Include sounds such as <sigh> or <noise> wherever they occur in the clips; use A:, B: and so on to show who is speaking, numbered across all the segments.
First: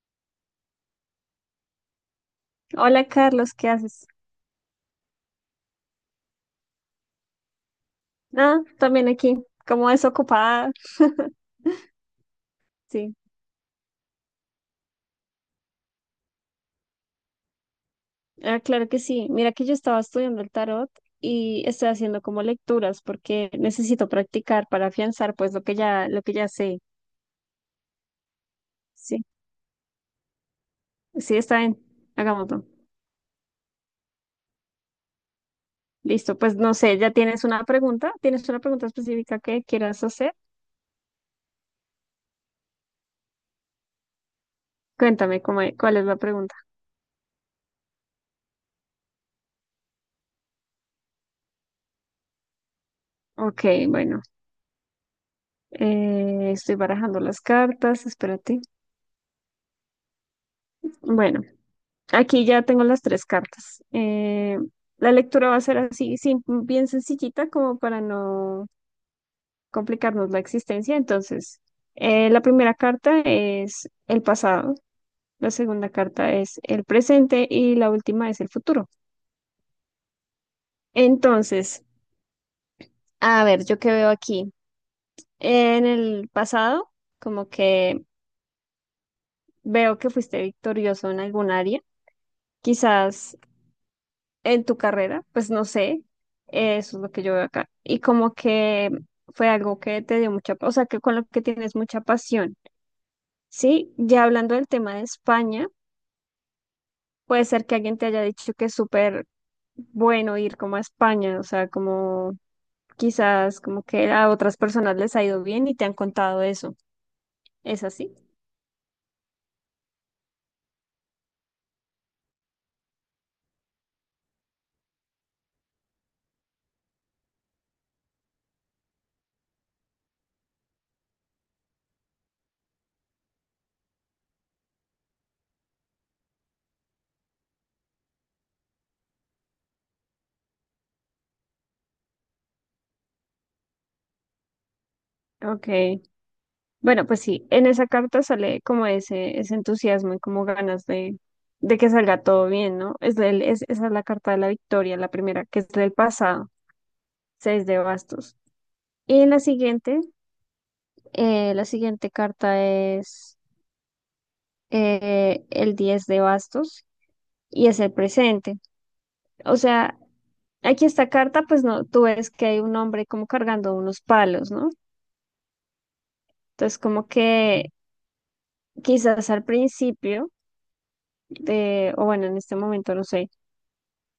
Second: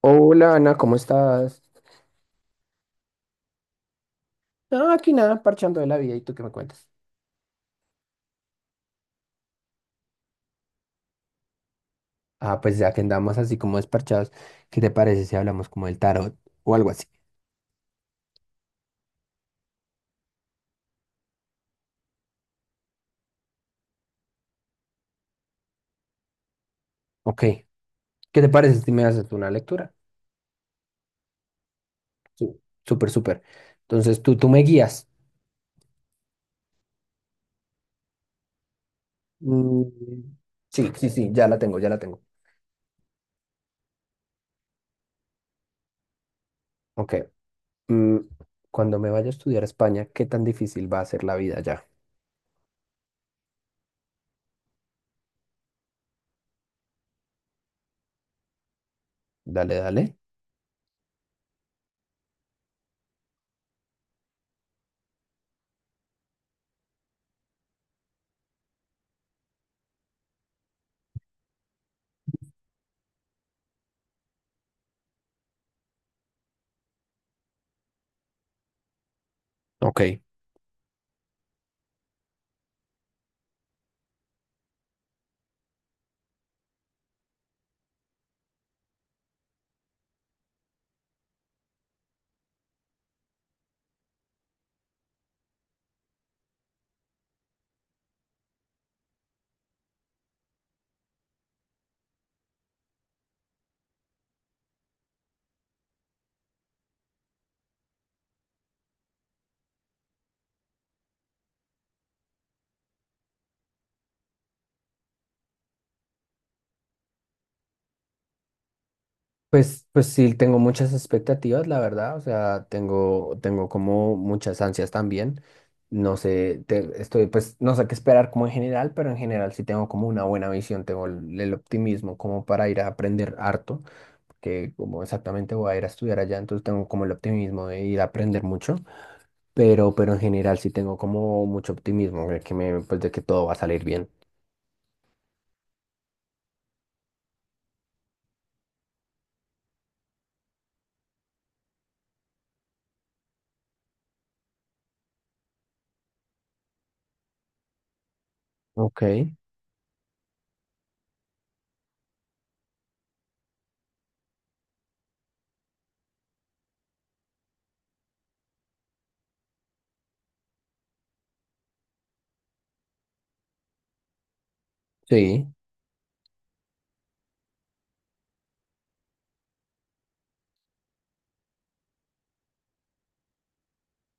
A: Hola Ana, ¿cómo estás?
B: Hola Carlos, ¿qué haces?
A: No, aquí nada, parchando de la vida, ¿y tú qué me cuentas?
B: Nada, también aquí, como desocupada. <laughs>
A: Ah, pues ya que
B: Sí,
A: andamos así como desparchados, ¿qué te parece si hablamos como del tarot o algo así?
B: ah, claro que sí. Mira que yo estaba estudiando el tarot y estoy haciendo como lecturas porque necesito practicar para afianzar pues lo que ya sé.
A: Ok, ¿qué te parece si me
B: Sí,
A: haces tú una lectura?
B: sí, está bien.
A: Sí.
B: Hagámoslo.
A: Súper, súper. Entonces tú me guías.
B: Listo, pues no sé, ¿ya tienes una pregunta? ¿Tienes una pregunta específica que
A: Mm,
B: quieras hacer?
A: sí, sí, sí, ya la tengo, ya la tengo.
B: Cuéntame cuál es la pregunta.
A: Ok, mm, cuando me vaya a estudiar a España, ¿qué tan difícil va a ser la vida ya?
B: Ok, bueno, estoy barajando las cartas, espérate.
A: Dale, dale.
B: Bueno. Aquí ya tengo las tres cartas. La lectura va a ser así, bien sencillita, como para no complicarnos la existencia. Entonces, la primera carta es el pasado, la segunda carta es el presente y la última es el futuro.
A: Ok.
B: Entonces, a ver, yo qué veo aquí. En el pasado, como que veo que fuiste victorioso en algún área. Quizás en tu carrera, pues no sé, eso es lo que yo veo acá. Y como que fue algo que te dio mucha, o sea, que con lo que tienes mucha pasión, ¿sí? Ya hablando del tema de España, puede ser que alguien te haya dicho que es súper bueno ir como a España, o sea, como quizás como que a otras personas les ha ido bien y te han contado eso. ¿Es así?
A: Pues, pues sí, tengo muchas expectativas, la verdad, o sea, tengo como muchas ansias también. No sé, estoy, pues no sé qué esperar como en general, pero en general sí tengo como una buena visión, tengo el optimismo como para ir a aprender harto, que como exactamente voy a ir a estudiar allá, entonces tengo como el optimismo de ir a aprender mucho, pero en general sí tengo como mucho optimismo de que me, pues de que todo va a salir bien.
B: Ok. Bueno, pues sí, en esa carta sale como ese entusiasmo y como ganas de que salga todo bien, ¿no? Esa es la carta de la victoria, la primera, que es del pasado, seis de bastos.
A: Ok,
B: Y la siguiente carta es el 10 de bastos y es el presente. O sea, aquí esta carta, pues no, tú ves que hay un hombre como cargando unos palos, ¿no?
A: sí,
B: Entonces, como que quizás al principio, o bueno, en este momento, no sé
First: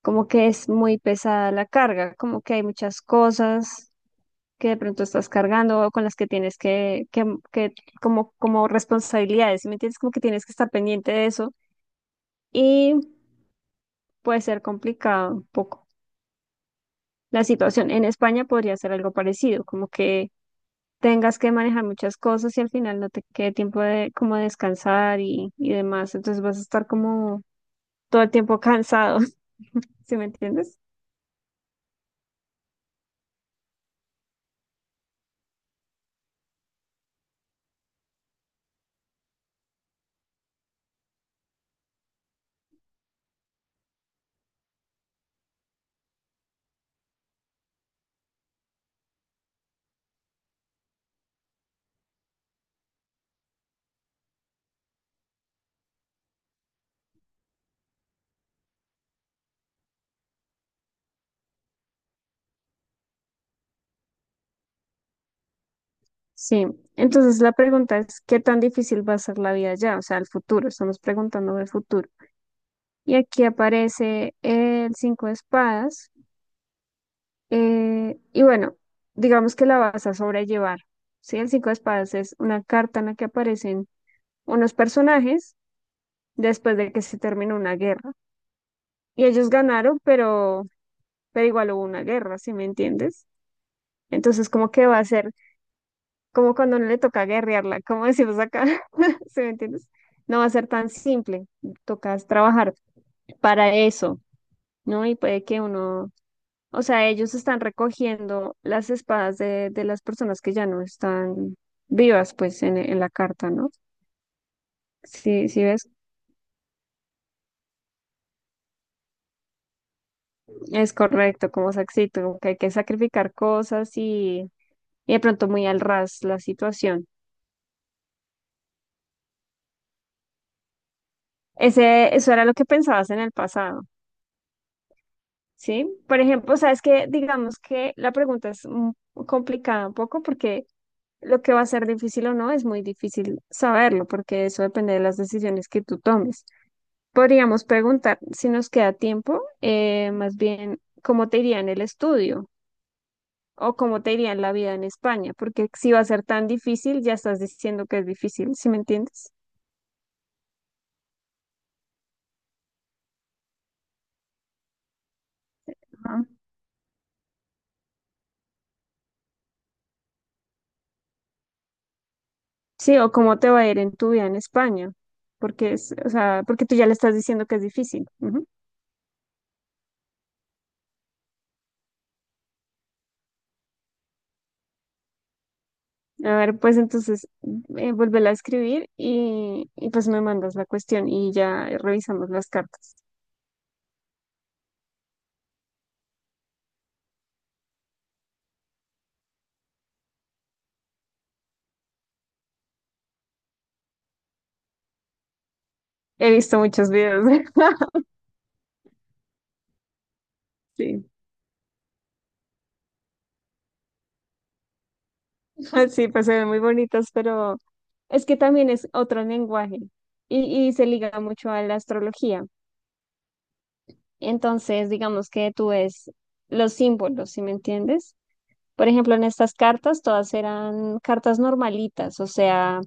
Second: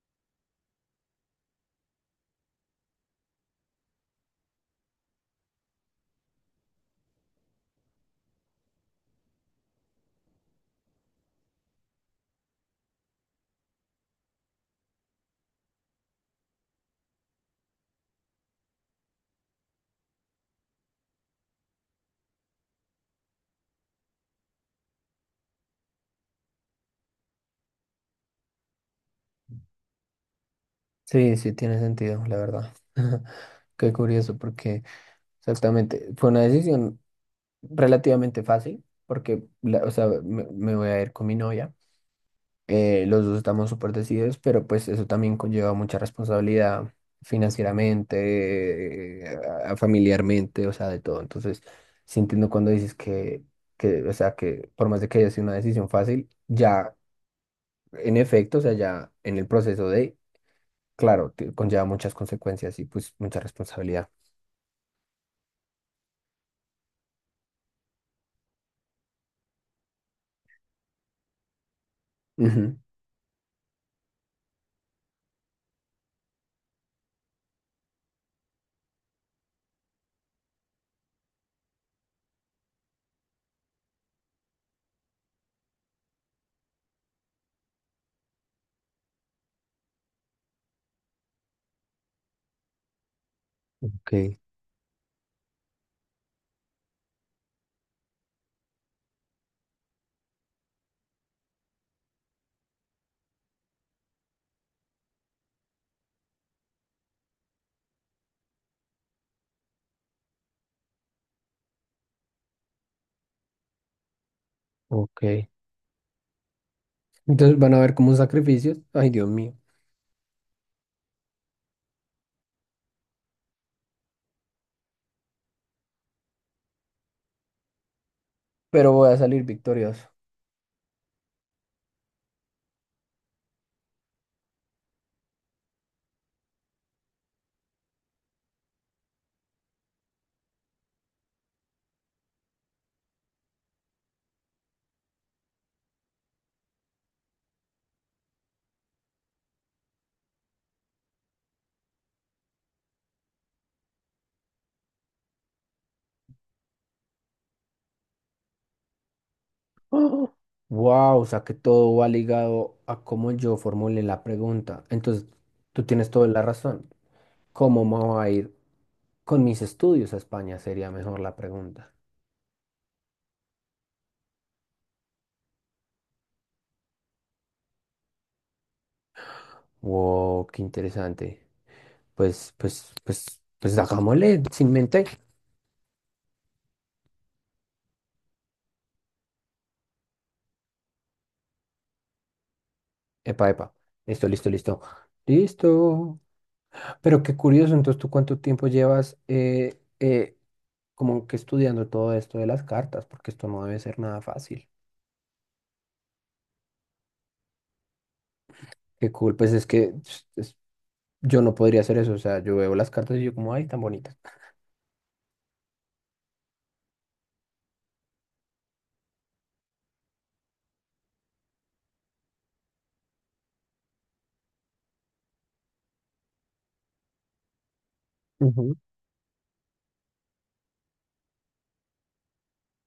B: como que es muy pesada la carga, como que hay muchas cosas que de pronto estás cargando o con las que tienes que como responsabilidades, ¿sí? ¿Me entiendes? Como que tienes que estar pendiente de eso y puede ser complicado un poco. La situación en España podría ser algo parecido, como que tengas que manejar muchas cosas y al final no te quede tiempo de como descansar y demás, entonces vas a estar como todo el tiempo cansado, <laughs> ¿sí me entiendes?
A: sí, sí tiene sentido, la verdad. <laughs> Qué curioso, porque exactamente. Fue una decisión relativamente fácil porque, o sea, me voy a ir con mi novia. Los dos estamos súper decididos, pero pues eso también conlleva mucha responsabilidad financieramente, familiarmente, o sea, de todo. Entonces, sí entiendo cuando dices que, o sea, que por más de que haya sido una decisión fácil, ya en efecto, o sea, ya en el proceso de, claro, conlleva muchas consecuencias y pues mucha responsabilidad.
B: Sí, entonces la pregunta es, ¿qué tan difícil va a ser la vida ya? O sea, el futuro, estamos preguntando del futuro.
A: Ujú.
B: Y aquí aparece el cinco de espadas. Y bueno, digamos que la vas a sobrellevar. Sí, el cinco de espadas es una carta en la que aparecen unos personajes después de que se terminó una guerra. Y ellos ganaron, pero igual hubo una guerra, ¿sí me entiendes?
A: Ok,
B: Entonces, como que va a ser como cuando no le toca guerrearla, como decimos acá, <laughs> ¿sí me entiendes? No va a ser tan simple, tocas trabajar para eso, ¿no? Y puede que uno, o sea, ellos están recogiendo las espadas de las personas que ya no están vivas, pues, en la carta, ¿no?
A: ok.
B: Sí, sí ves,
A: Entonces van a ver como sacrificios. Ay, Dios mío.
B: es correcto, como Saxito, como que hay que sacrificar cosas y de pronto muy al ras la situación.
A: Pero voy a salir victorioso.
B: Eso era lo que pensabas en el pasado. ¿Sí? Por ejemplo, sabes que digamos que la pregunta es complicada un poco porque lo que va a ser difícil o no es muy difícil saberlo porque eso depende de las decisiones que tú tomes. Podríamos preguntar si nos queda tiempo, más bien cómo te iría en el estudio o cómo te iría en la vida en España, porque si va a ser tan difícil, ya estás diciendo que es difícil, ¿sí me entiendes?
A: <gasps> Wow, o sea que todo va ligado a cómo yo formule la pregunta. Entonces, tú tienes
B: Ajá.
A: toda la razón. ¿Cómo me voy a ir con mis estudios a España? Sería mejor la pregunta.
B: Sí, o cómo te va a ir en tu vida en España, porque es, o sea, porque tú ya le estás diciendo que es difícil. Ujú.
A: Wow, qué interesante. Pues, pues, pues, pues hagámosle sin mente.
B: A ver, pues entonces vuélvela a escribir y pues me mandas la cuestión y ya revisamos las cartas.
A: Epa, epa. Listo, listo, listo. Listo. Pero qué curioso, entonces, ¿tú cuánto tiempo llevas como que estudiando todo esto de las cartas? Porque esto no debe ser nada fácil.
B: He visto muchos videos. <laughs>
A: Qué cool, pues es que
B: Sí,
A: yo no podría hacer eso, o sea, yo veo las cartas y yo como, ay, tan bonitas.
B: <laughs> sí, pues se ven muy bonitas, pero es que también es otro lenguaje y se liga mucho a la astrología. Entonces, digamos que tú ves los símbolos, ¿si me entiendes?
A: Ujú.
B: Por ejemplo, en estas cartas todas eran cartas normalitas, o sea,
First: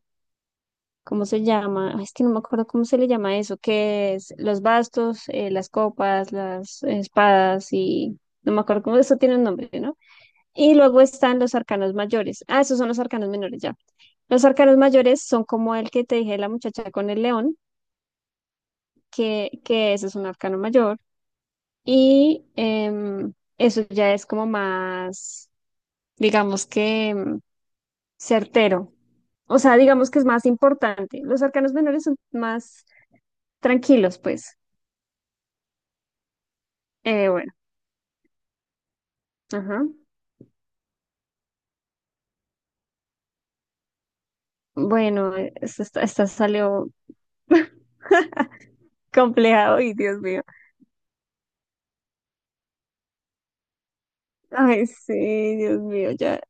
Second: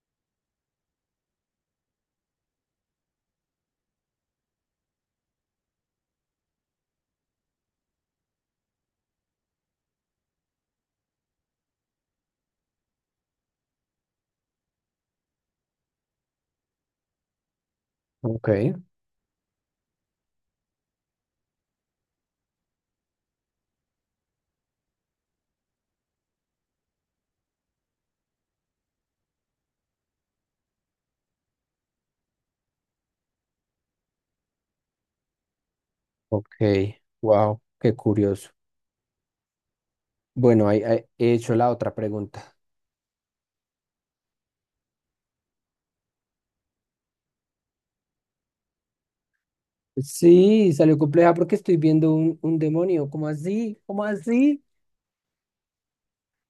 B: ¿cómo se llama? Ay, es que no me acuerdo cómo se le llama eso, que es los bastos, las copas, las espadas y no me acuerdo cómo eso tiene un nombre, ¿no? Y luego están los arcanos mayores. Ah, esos son los arcanos menores ya. Los arcanos mayores son como el que te dije la muchacha con el león,
A: Ok,
B: que ese es un arcano mayor. Y eso ya es como más, digamos que certero. O sea, digamos que es más importante. Los arcanos menores son más tranquilos, pues.
A: ok,
B: Bueno,
A: wow, qué curioso.
B: ajá.
A: Bueno, ahí, ahí he hecho la otra pregunta.
B: Bueno, esta salió compleja y Dios mío.
A: Sí, salió compleja porque estoy viendo un demonio, ¿cómo así? ¿Cómo así?
B: Ay, sí, Dios mío, ya.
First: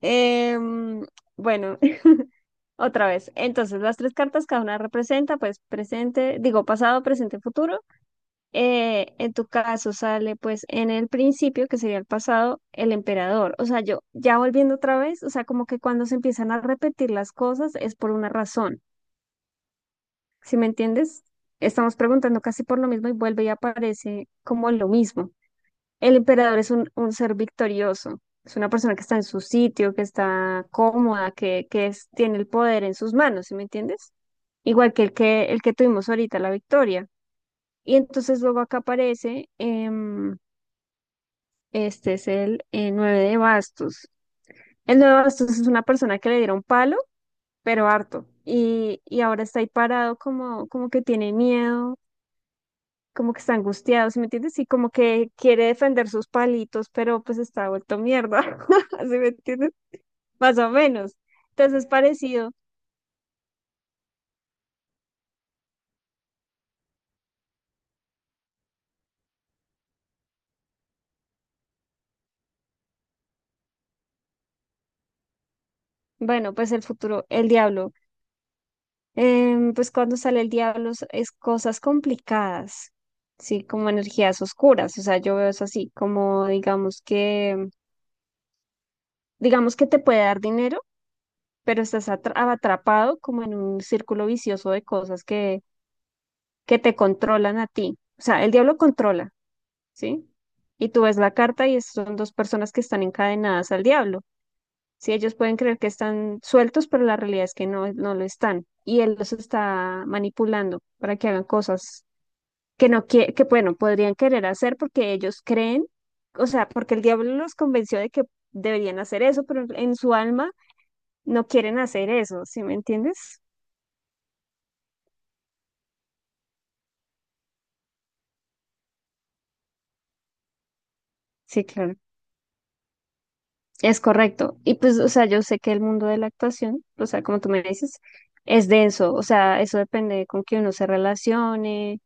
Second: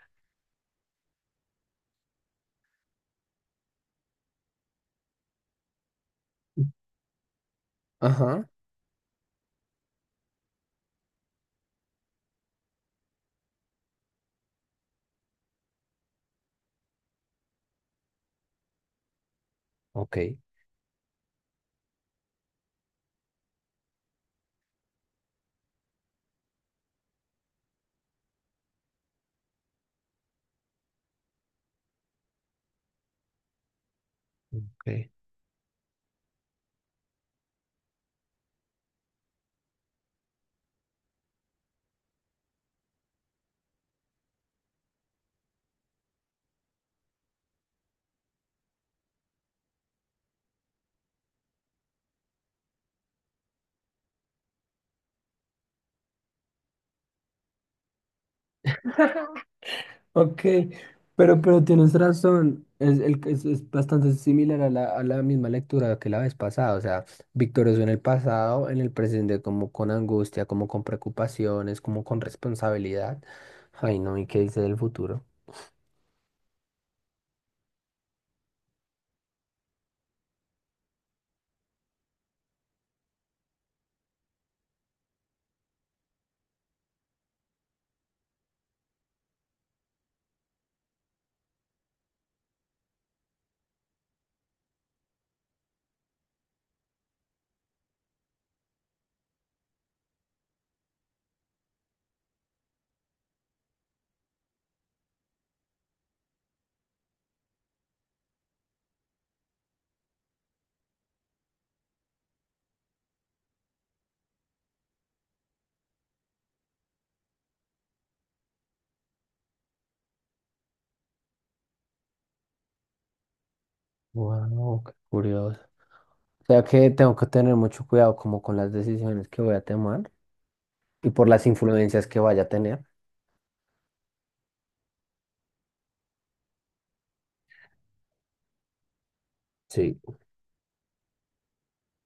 B: Em, bueno, <laughs> otra vez. Entonces, las tres cartas, cada una representa, pues, presente, digo, pasado, presente, futuro.
A: Ajá,
B: En tu caso sale, pues, en el principio, que sería el pasado, el emperador. O sea, yo, ya volviendo otra vez, o sea, como que cuando se empiezan a repetir las cosas es por una razón.
A: ok,
B: Si me entiendes, estamos preguntando casi por lo mismo y vuelve y aparece como lo mismo. El emperador es un ser victorioso, es una persona que está en su sitio, que está cómoda, que tiene el poder en sus manos, ¿sí me entiendes?
A: ok.
B: Igual que el que tuvimos ahorita, la victoria. Y entonces luego acá aparece, este es el nueve de bastos. El nueve de bastos es una persona que le dieron palo, pero harto. Y ahora está ahí parado como que tiene miedo como que está angustiado, ¿sí me entiendes? Y como que quiere defender sus palitos, pero pues está vuelto mierda, <laughs> ¿sí me entiendes?
A: Ok,
B: Más o menos.
A: pero
B: Entonces,
A: tienes
B: parecido,
A: razón, es bastante similar a a la misma lectura que la vez pasada, o sea, victorioso en el pasado, en el presente como con angustia, como con preocupaciones, como con responsabilidad. Ay, no, ¿y qué dice del futuro?
B: bueno, pues el futuro, el diablo. Pues cuando sale el diablo es cosas complicadas, sí, como energías oscuras, o sea, yo veo eso así, como digamos que te puede dar dinero, pero estás atrapado como en un círculo vicioso de cosas que te controlan a ti. O sea, el diablo controla. ¿Sí? Y tú ves la carta y son dos personas que están encadenadas al diablo. Sí, ellos pueden creer que están sueltos, pero la realidad es que no, no lo están. Y él los está manipulando para que hagan cosas que no quie- que bueno, podrían querer hacer porque ellos creen, o sea, porque el diablo los convenció de que deberían hacer eso, pero en su alma no quieren hacer eso, ¿sí me entiendes?
A: Wow, qué curioso. O sea que tengo que tener mucho cuidado como con las decisiones que voy a tomar y por las
B: Sí, claro.
A: influencias que vaya a tener.
B: Es correcto. Y pues, o sea, yo sé que el mundo de la actuación, o sea, como tú me dices, es denso. O sea, eso
A: Sí.
B: depende con quién uno se relacione.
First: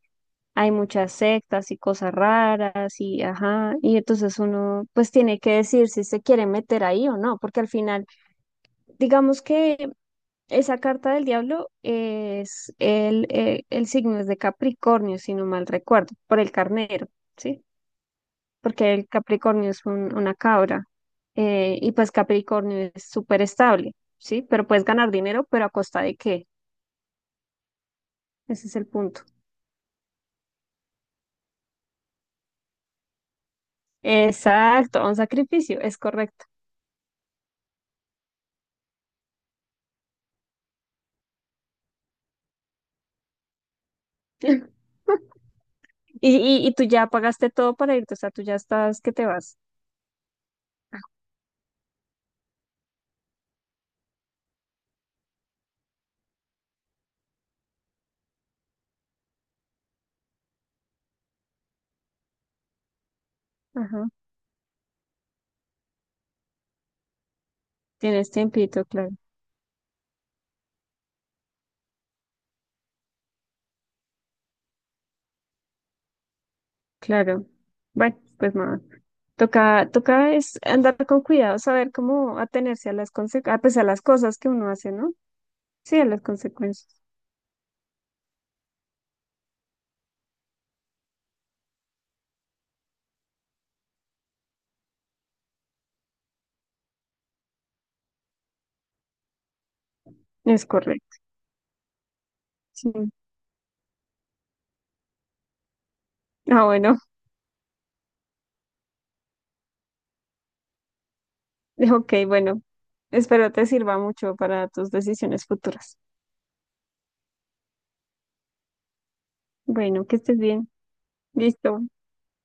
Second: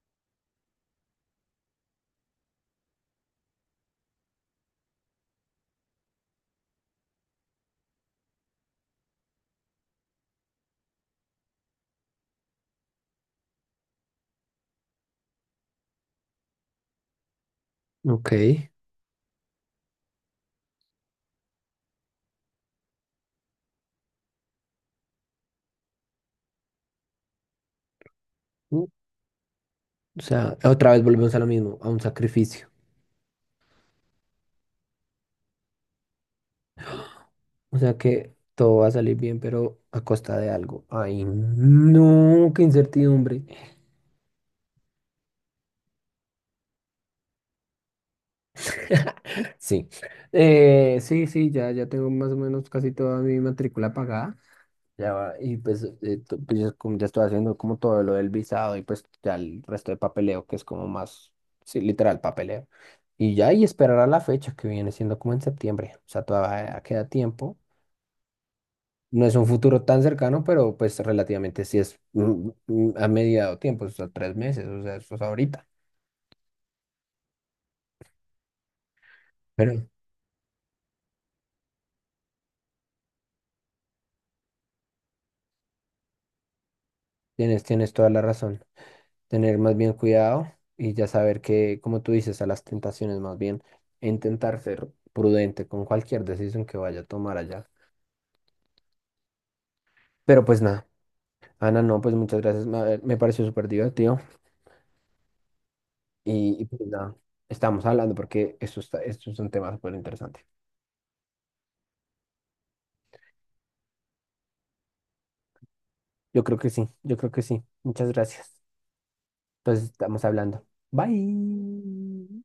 B: Hay muchas sectas y cosas raras y ajá. Y entonces uno pues tiene que decir si se quiere meter ahí o no, porque al final, digamos que esa carta del diablo es el signo es de Capricornio, si no mal recuerdo, por el carnero, ¿sí?
A: Ok.
B: Porque el Capricornio es una cabra y pues Capricornio es súper estable, ¿sí? Pero puedes ganar dinero, pero ¿a costa de qué? Ese es
A: Mm,
B: el punto.
A: o sea, otra vez volvemos a lo mismo, a un sacrificio.
B: Exacto, a un sacrificio, es correcto.
A: O sea que todo va a salir bien, pero a costa de algo. Ay, no, qué incertidumbre.
B: <laughs> Y, y tú ya pagaste todo para irte, o sea, tú ya estás que te
A: <laughs>
B: vas.
A: Sí.
B: Ah,
A: Sí, sí, ya, ya tengo más o menos casi toda mi matrícula pagada. Ya va, y pues, pues ya, como ya estoy haciendo como todo lo del visado y pues ya el resto de papeleo, que es como más, sí, literal papeleo. Y ya, y esperar a
B: ajá,
A: la fecha que viene siendo como en septiembre. O sea, todavía queda tiempo.
B: tienes tiempito, claro.
A: No es un futuro tan cercano, pero pues relativamente sí es a mediado tiempo, o sea, 3 meses, o sea, eso es ahorita.
B: Claro. Bueno, pues nada.
A: Pero
B: Toca, toca es andar con cuidado, saber cómo atenerse a las conse- a, pues, a las cosas que uno hace, ¿no? Sí, a las consecuencias.
A: tienes toda la razón. Tener más bien cuidado y ya saber que, como tú dices, a las tentaciones más bien, intentar ser prudente con cualquier decisión que vaya a tomar allá. Pero pues
B: Es
A: nada,
B: correcto.
A: Ana, no, pues muchas gracias,
B: Sí.
A: me pareció súper divertido y
B: Ah,
A: pues
B: bueno.
A: nada, estamos hablando porque esto está, esto es un tema súper interesante.
B: <laughs> Ok, bueno. Espero te sirva mucho para tus decisiones futuras.
A: Yo creo que sí, yo creo que sí. Muchas gracias. Entonces
B: Bueno, que
A: estamos
B: estés
A: hablando.
B: bien. Listo.
A: Bye.